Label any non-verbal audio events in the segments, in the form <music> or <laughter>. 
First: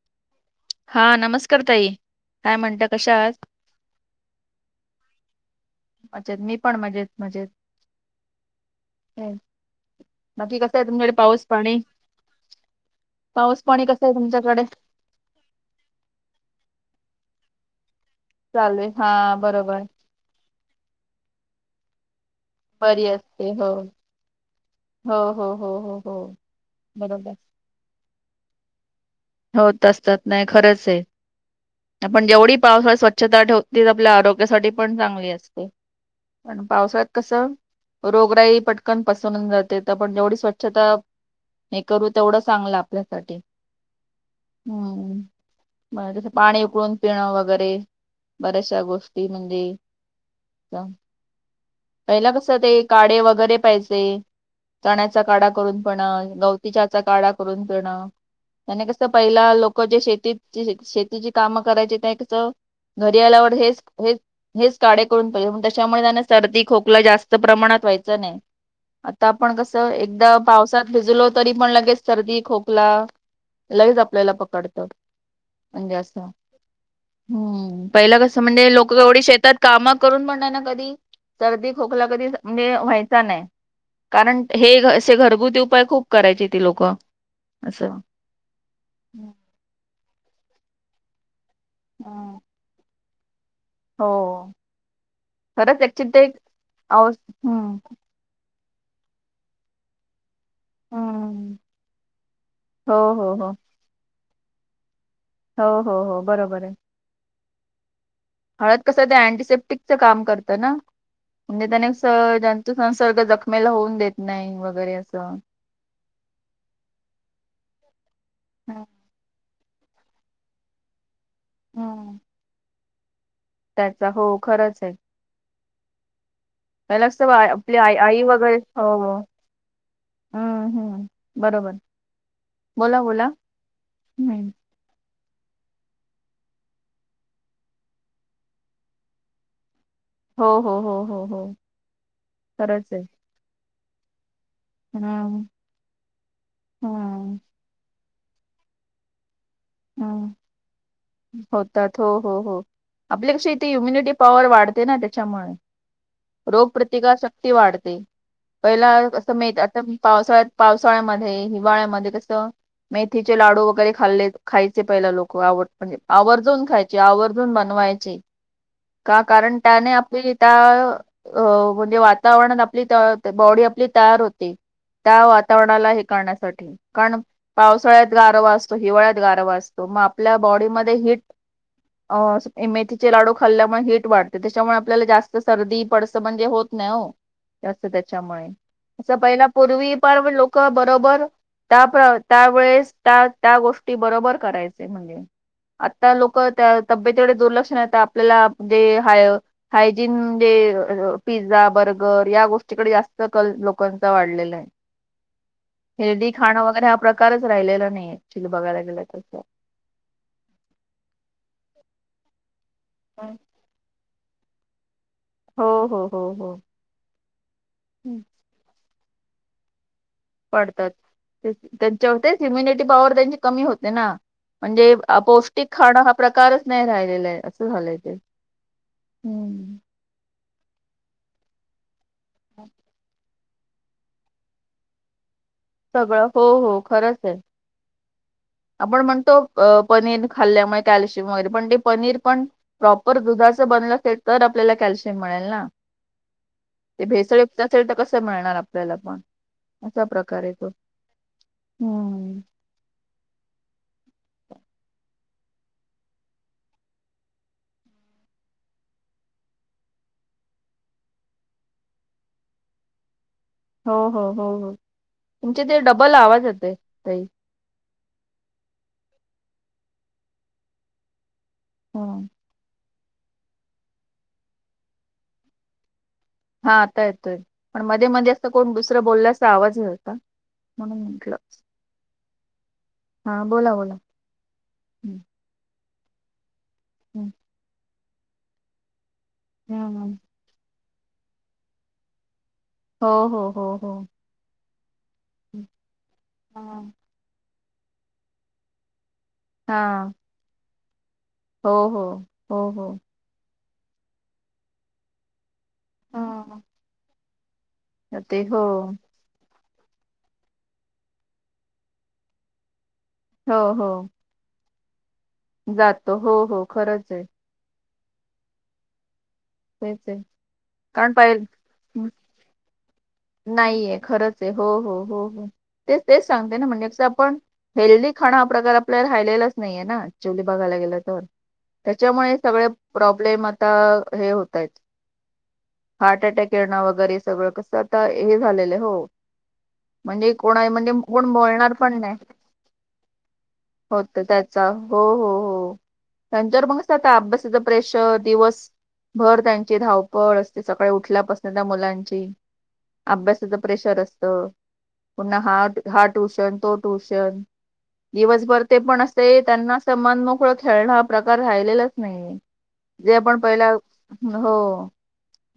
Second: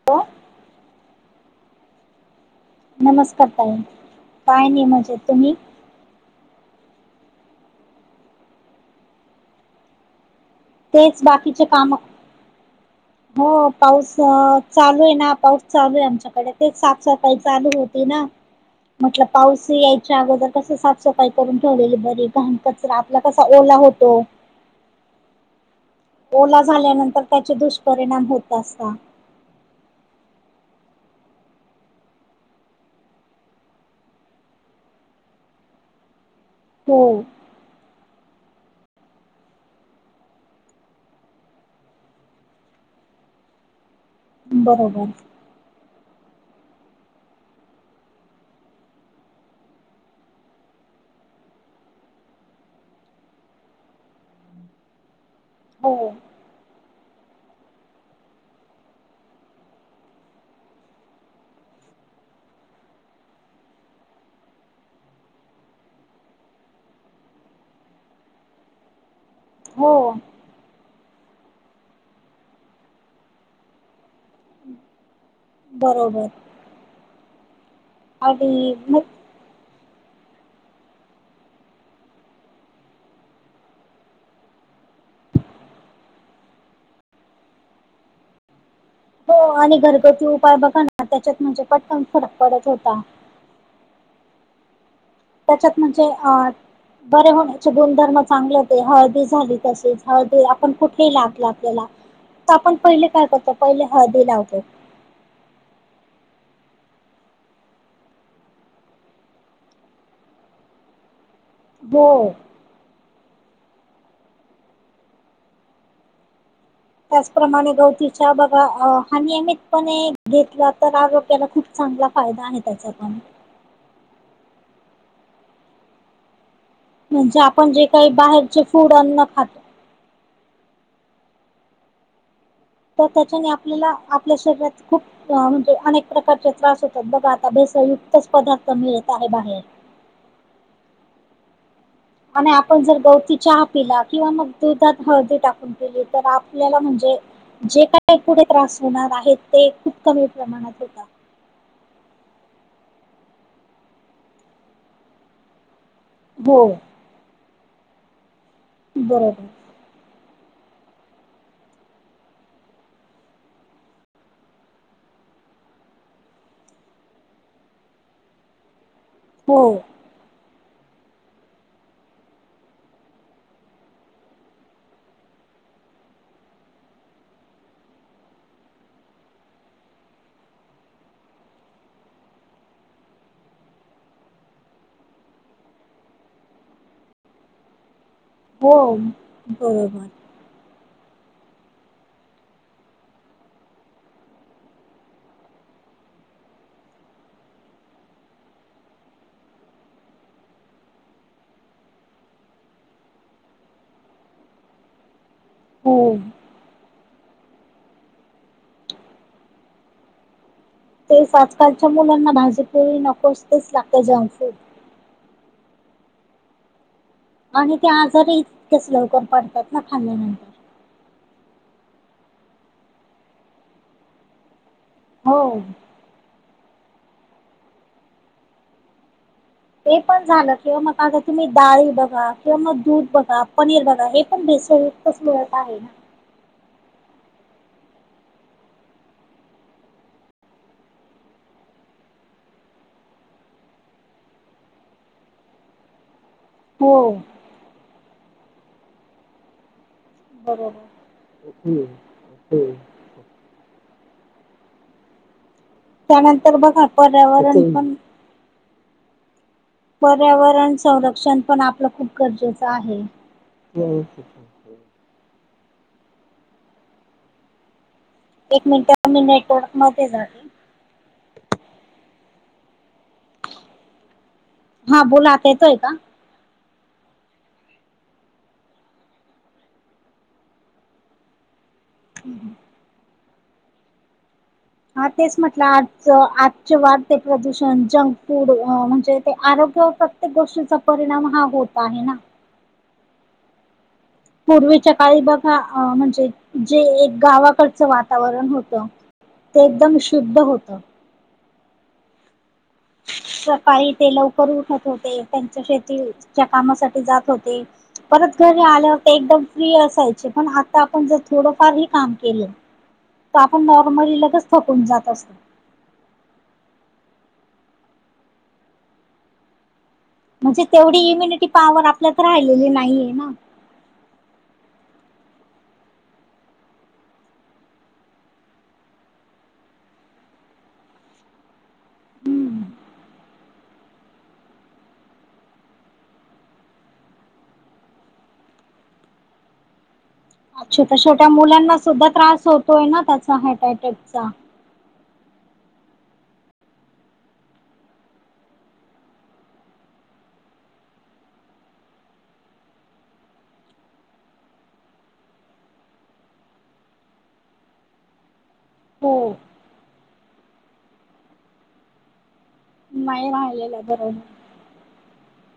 <unintelligible> हा नमस्कार ताई काय म्हणता कशा आहात नमस्कार ताई काय नाही मजेत तुम्ही मजेत मी पण मजेत मजेत <inaudible> नकी कस <unintelligible> तेच पाऊस बाकीचे पाणी काम हो पाणी कसं आहे पाऊस तुमच्याकडे चालू आहे ना पाऊस चालू आहे आमच्याकडे ते साफसफाई चालू होती ना चालू आहे म्हटल हा पाऊस बरोबर याय च्या अगोदर कस साफसफाई करून ठेवलेली बरी घाण कचरा बरी आपला कसा असते हो ओला होतो हो हो हो हो ओला झाल्यानंतर बरोबर त्याचे दुष्परिणाम होत असता होत असतात नाही खरंच आहे आपण जेवढी पावसात स्वच्छता ठेवतो ती आपल्या आरोग्यासाठी पण चांगली असते पण हो पावसाळ्यात कसं रोगराई पटकन पसरून जाते पण जेवढी स्वच्छता हे करू तेवढं चांगलं आपल्यासाठी बरोबर हम् बर त पाणी उकळून पिणं वगैरे बऱ्याचशा गोष्टी म्हणजे <inaudible> पहिला कस ते काढे वगैरे पाहिजे चण्याचा काडा करून हो पण ग तिच्याचा काढा करून पिणं आणि कसं पहिला लोक जे शेती शेतीची कामं करायचे ते कस घरी आल्यावर हेच हे हेच काढे करून <unintelligible> त्याच्यामुळे त्यांना सर्दी खोकला जास्त प्रमाणात व्हायचा नाही आता आपण कस हो एकदा पावसात भिजलो तरी पण लगेच सर्दी खोकला लगेच आपल्याला पकडतं म्हणजे अस बरोबर हम्म पहिलं कस म्हणजे आणि लोक मग एवढी शेतात काम करून पण नाही ना कधी सर्दी खोकला कधी म्हणजे व्हायचा नाही कारण हे असे घरगुती उपाय खूप करायचे ती लोक असं हो आणि घरगुती उपाय बघा ना त्याच्यात म्हणजे पटकन फरक हा. पडत होता हो त्याच्यात खरंच म्हणजे एकचि ते अ आव बरे होण्याचे हम्म. गुणधर्म चांगले ते हळदी झाली तशीच हळदी आपण कुठली लागेल हम्म आपल्याला तर आपण हो पहिले काय हो हो करतो पहिले हळदी लावतो हो हो हो बरोबर आहे हळद कसं ते अँटीसेप्टिकचं काम करतं ना म्हणजे त्याने हो असं जंतू संसर्ग जखमेला होऊन देत नाही वगैरे असं त्याचप्रमाणे गवती च्या बाघा हम्म हा नियमितपणे घेतला तर आरो त्याला खूप चांगला हम्म. फायदा आहे त्याचा पण त्याचा हो खरंच आहे पहिला अस म्हणजे आपण आपली जे आई काही आई वगैरे बाहेरचे हो फूड हो अन्न खातो अ हम्म. बरोबर. बोला तर बोला त्याच्याने आपल्याला आपल्या हम्म शरीरात - - खूप म्हणजे अनेक प्रकारचे त्रास होतात. बघा आता भेसळयुक्तच पदार्थ मिळत आहे बाहेर. हो, हो, हो, हो, हो. आणि आपण खरंच जर आहे गवती चहा पिला किंवा मग दुधात हळदी हम्म टाकून पीली तर आपल्याला म्हणजे हम्म जे काय पुुढे त्रास होणार आहेत ते खूप कमी हम्म प्रमाणात होता होतात हो हो हो आपल्या कशी इथे इम्युनिटी पॉवर वाढते ना त्याच्यामुळे हो रोग प्रतिकार शक्ती वाढते. पहिला असं बरोबर <unintelligible> पावसाळ्यात पावसाळ्यामध्ये, हिवाळ्यामध्ये कसं मेथीचे लाडू वगैरे खाल्लेत खायचे पहिला लोक आवड म्हणजे आवर्जून खायचे, आवर्जून बनवायचे. का? हो कारण त्याने आप <unintelligible> अ म्हणजे वातावरणात आपली <unintelligible> बॉडी आपली तयार होते. त्या वातावरणाला हे करण्यासाठी कारण पावसाळ्यात गारवा असतो. हिवाळ्यात - - गारवा असतो. मग आपल्या बॉडी मध्ये हिट- - अ मेथीचे लाडू खाल्ल्यामुळे हीट वाढते. त्याच्यामुळे आपल्याला जास्त सर्दी, पडस म्हणजे होत नाही ओ जास्त त्यामुळे हो अस पुर्वी बरोबर पार लोक - - बरोबर त्या त्या वेळेस त्या त्या गोष्टी बरोबर करायचे म्हणजे. आता लोक त्या तब्येतीकडे दुर्लक्षणता आपल्याला जे हाय हायजीन म्हणजे पिझ्झा, बर्गर या गोष्टीकडे जास्त कल लोकांचा वाढलेलायं. हो हेल्दी खाणं वगैरे हा प्रकारच राहिलेला नाही. एक्चुली बघायला गेलं तसं. तेच आजकालच्या मुलांना भाजी पोळी नको असते <unintelligible> हो, हो, हो, हो. आणि ते हम्म. आजार इतकेच लवकर पडतात ना खाल्ल्यानंतर. पडतात. त्यांच्यावर तेच इम्युनिटी पॉवर त्यांची कमी होते ना. म्हणजे - - हो पौष्टिक खाणं हा प्रकारच नाही राहिलेला हे असं झालंय ते. हम्. ते पण झालं किंवा मग आता तुम्ही डाळी बघा किंवा मग दूध बघा. पनीर बघा हे पण भेसळयुक्तच मिळत आहे ना. सगळं. हो. हो. खरंच हाय. आपण म्हणतो अ पनीर खाल्ल्यामुळे कॅल्शियम वगैरे पण ते पनीर पण प्रॉपर दुधाचं बनलं असेल तर आपल्याला कॅल्शियम मिळेल ना. ते हो भेसळयुक्त असेल तर कसं मिळणार आपल्याला पण. असा प्रकार हाय तो. बरोबर हम्म. त्यानंतर बघा पर्यावरण पण - - पर्यावरण संरक्षण पण आपलं खूप गरजेचं आहे. हो, हो. हो, हो. तुमचे ते डब्बल आवाज येतोय ताई. एक मिनिट मी नेटवर्क मध्ये जाते. हम. हा बोला. आता येतोय का? हा आता येतोय. पण मध्ये मध्ये असं कोण दुसरं बोलल्याचा आवाज <unintelligible> म्हणून म्हटलं. हम्. हा. बोला, बोला. हा हम्म तेच म्हटलं आजच आजचे वाढते हम्म प्रदूषण, जंक फूड म्हणजे ते आरोग्य हम्म. प्रत्येक गोष्टीचा परिणाम हा होत आहे ना. हो, हो. हो, हो. पूर्वीच्या काळी बघा हम्म. म्हणजे जे एक गावाकडचं वातावरण होतं. ते एकदम हा शुद्ध होत. हो, हो. हो, हो. सकाळी ते लवकर उठत होते. त्यांच्या शेतीच्या हम्म. कामासाठी जात होते. तर परत ते हो घरी आल्यावर ते एकदम फ्री असायचे. पण आ आपण जर थोडंफार हे काम केलं तर हो आपण हो नॉर्मली लगे थंकून जात असती. जातो. हो, हो. खरंच हाय. होय चल. म्हणजे तेवढी इम्युनिटी पॉवर आपल्यात राहिलेली नाहीये ना. नाहीय खरंच आहे हो हो हो हो तेच तेच सांगते ना म्हणजे कस आपण हेल्दी खाणं हा प्रकार आपल्याला राहिलेलाच नाहीये ना चुली बघायला गेलं तर. त्याच्यामुळे हम्म सगळे प्रॉब्लेम आता हे होतय आहेत. हार्ट अटॅक येणं वगैरे हे सगळं कसं आता हे झालेलं हो. म्हणजे कोणा म्हणजे छोट्या छोट्या कोण बोलणार मुलांना पण सुद्धा नाही त्रास होतोय ना त्याचा हार्ट होत अटॅकचा. त्यात चा हो हो हो त्यांच्यावर पण कस आता अभ्यासाच प्रेशर दिवस भर त्यांची धावपळ असते सकाळी उठल्यापासून त्या मुलांची. अभ्यासाच प्रेशर असतं. पुन्हा हा हा ट्यूशन तो ट्यूशन. दिवसभर ते पण हो असते त्यांना असं मन मोकळं खेळणं हा प्रकार राहिलेलाच नाही. जे नाही आपण पहिला राहिलेला बरोबर. हो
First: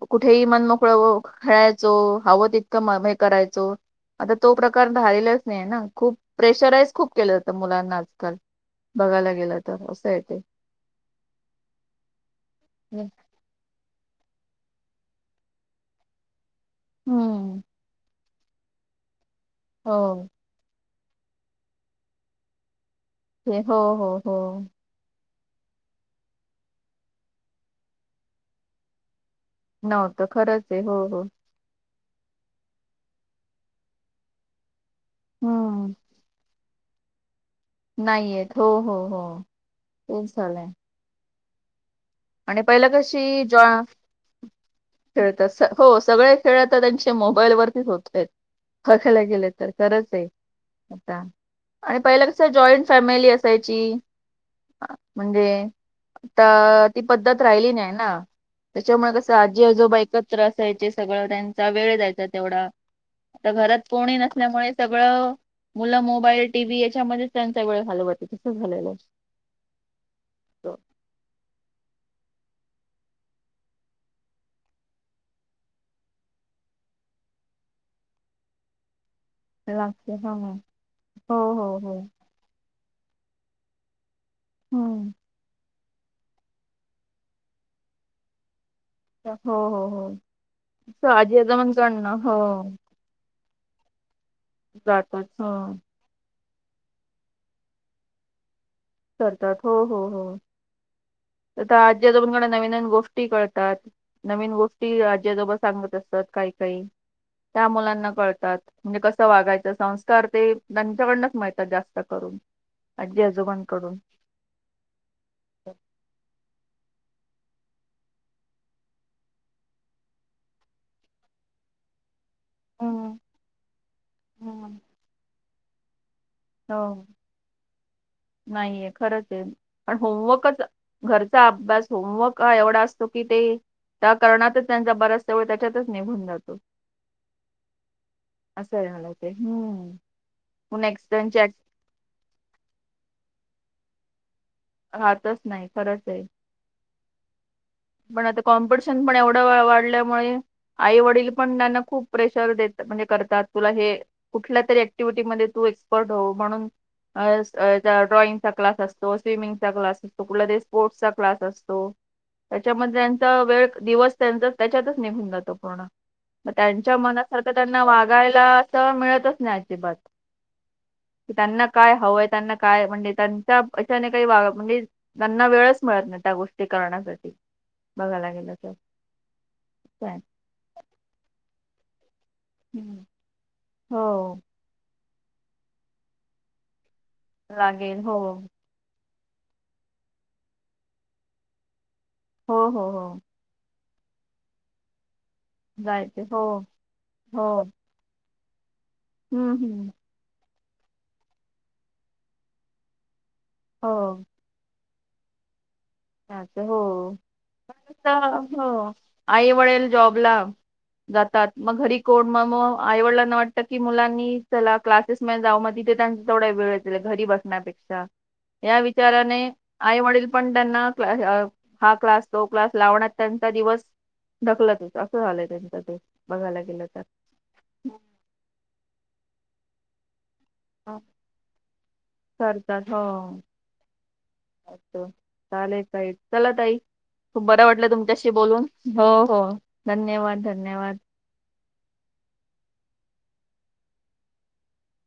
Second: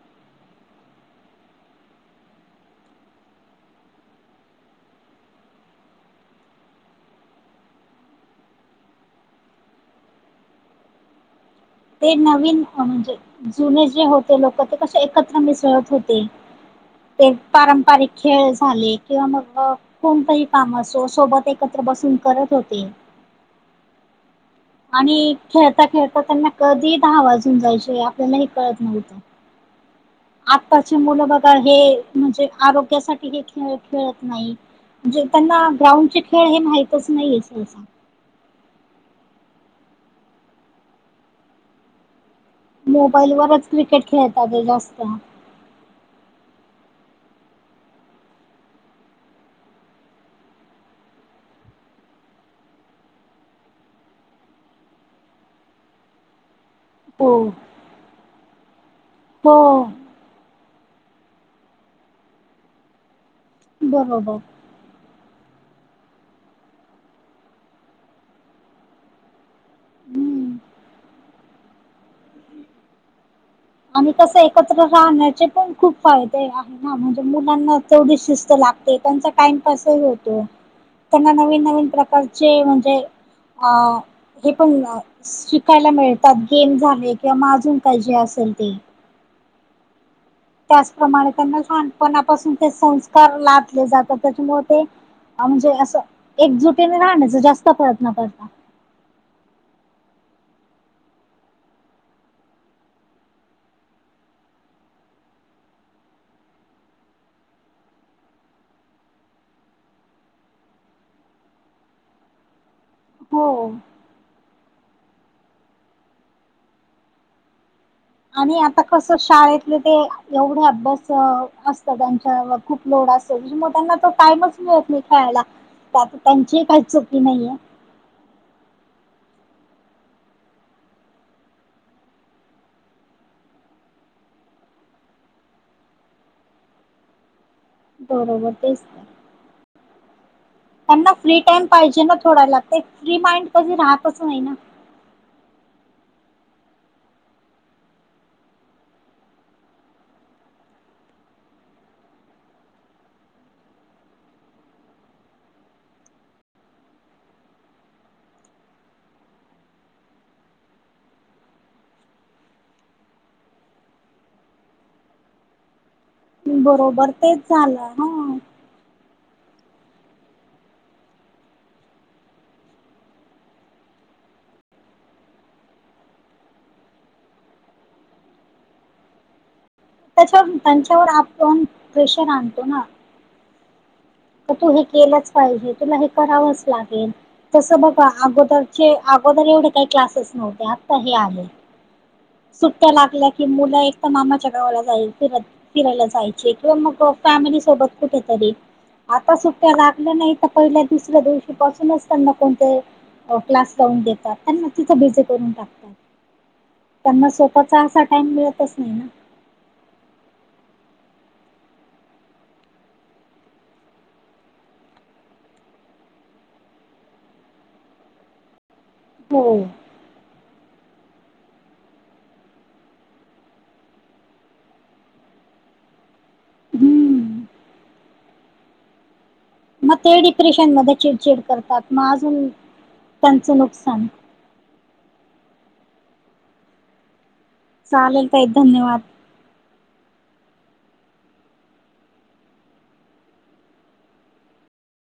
कुठेही मन मोकळ खेळाय चो हवं ततकं हे करायचो. आता तो प्रकार धालेलाच नाही ना खूप प्रेशराईज खूप केलं जातं मुलांना आजकाल. बघायला गेल तर असं य तेे. ते नवीन म्हणजे जुने जे होते लोक ते कसे एकत्र मिसळत होते. ते हम्म पारंपरिक खेळ झाले किंवा मग हो कोणतेही काम असो सोबत एकत्र बसून करत होते. हो हो हो. आणि खेळता खेळता त्यांना कधी दहा वाजून जायचे आपल्याला हे कळत नव्हतं. नव्हतं. खरंच आहे आत्ताचे हो हो मुलं बघा हे म्हणजे आरोग्यासाठी हे खेळ खेळत नाही. जे त्यांना हम्म ग्राउंडचे खेळ हे माहितच नाहीये सहसा. नाही येत हो हो हो <unintelligible> झालंय. आणि पहिला मोबाईल कशी जॉ वरच क्रिकेट खेळतात ते जास्त खेळ तस हो सगळे खेळ आता त्यांचे मोबाईल वरतीच होत आहेत. बघायला गेल तर खरंच आहे. आता आणि पहिला कसं आहे जॉईंट फॅमिली असायची. म्हणजे आता ती हो पद्धत राहिली नाही ना त्याच्यामुळे कसं हो आजी आजोबा एक त्र असायचे सगळं त्यांचा वेळ जायचा तेवढा. आता घरात कोनी बरोबर नसल्यामुळे सगळं मुलं मोबाईल टीव्ही याच्यामध्येच त्यांचा वेळ घालवत तसं झालेलं. हम्म. असतं. आणि कस एकत्र राहण्याचे पण खूप फायदे आहे ना म्हणजे मुलांना तेवढी शिस्त लाग ते त्यांचा टाइमपासही लागते हा होतो. त्यांना हो नवीन हो हो नवीन हो प्रकारचे म्हणजे अ हे पण शिकायला मिळतात. गेम झाले किंवा माजून काही जे असेल ते. हो. हो. हो. असं त्याचप्रमाणे आजी त्यांना आजोबांकडन लहानपणापासून हो ते संस्का कार लाटले जातात त्याच्यामुळे ते जातच म्हणजे असं एकजुटीने राहण्याचा जास्त प्रयत्न करतात. करतात. हो हो हो आता आजी आजोबांनकडून नवीन नवीन गोष्टी कळतात. नवीन गोष्टी आजी-आजोबा सांगत असतात काही काही त्या मुलांना कळतात. म्हणजे कसं वागायचं संस्कार ते त्यांच्याकडनच मिळतात जास्त करून. आजी हो आजोबांकडून. आणि आता कस शाळेतलं ते एवढे अभ्यास अस सगळ्यांच्या खूप लोड हम्म असेल मग त्यांना त टाइमच हम्म मिळत नाही खेळायला. त्यात त्यांची काही हो चुकी नाहीये. नाहीये खरंच आहे. पण होमवर्कच घरचा अभ्यास होमवर्क एवढा असतो की ते त्या कारणातच त्यांचा बऱ्याचसा वेळ त्याच्यातच निघून जातो. बरोबर तेच असं तर. मला ते हम्म पण त्यांना फ्री एक्स्टर्नचे टाइम पाहिजे ना थोड्याला ते फ्री माइंड कधी राहतच नाही ना. हातच नाही खरंच आहे. पण आता कॉम्पिटिशन पण एवढं वाढल्यामुळे आई वडील पण त्यांना खूप प्रेशर देत म्हणजे करतात तुला हे कुठल्या तरी ऍक्टिव्हटी मध्ये तू एक्सपर्ट हो म्हणून <unintelligible> ड्रॉइंगचा क्लास असतो, स्विमिंगचा क्लास असतो. कुठला ते स्पोर्ट्स चा क्लास असतो. त्याच्यामध्ये त्यांचा वेळ दिवस त्यांचा त्याच्यातच निघून जातो पूर्ण. मग त्यांच्या बरोबर तेच मनासारखं झालं त्यांना हा वागायला असं मिळतच नाही अजिबात. त्यांना काय हवंय त्यांना काय म्हणजे त्यांचा अशाने काही म्हणजे त्यांना वेळच मिळत नाही त्या गोष्टी करण्यासाठी बघायला गेल तर. तर त्यांच्यावर आपण प्रेशर आणतो ना. हम्म. हो. तर तू हे केलंच पाहिजे. तुला हे करावंच लागेल. तसं लागेल बघा हो अगोदर अगोदर एवढे काही क्लासेस नव्हते. आत्ता हे आहे. हो हो सुट्ट्या हो लागल्या की मुलं एक मामाच्या गावाला जायचे, फिरत फिरायला जायचे किंवा मग हो फॅमिली सोबत कुठेतरी आता हम्म सुट्ट्या हम्म लागल्या नाही पहिल्या, दुसऱ्या दिवशी पासूनच त्यांना कोणते क्लास लावून हो देतात. त्यांना किती बिजी करून टाकतात. का? तर हो. त्यांना सोबतचा असा टाइम नुसतं हो मिळतच नाही ना. आई- वडील जॉब ला जातात. मग घरी कोण मग मग आईवडीलांना वाटतं की मुलांनी चला क्लासेस मध्ये जाऊ मग तिथे त्यांचा तेवढा वेळ घरी बसण्यापेक्षा. या विचाराने हो आई-वडील पण त्यांना <unintelligible> हा क्लास तो क्लास लावण्यात त्यांचा दिवस ढकलत असं झालंय त्यांच ते बघायला गेलं तर. हम्म मग ते डिप्रेशन मध्ये हम्म. चिडचिड करतात, मग अजून त्यांचं नुकसान. <unintelligible> चालले काय? चला ताई. खूप बरं वाटलं चालेल तुमच्याशी ताई बोलून धन्यवाद हो हो धन्यवाद धन्यवाद.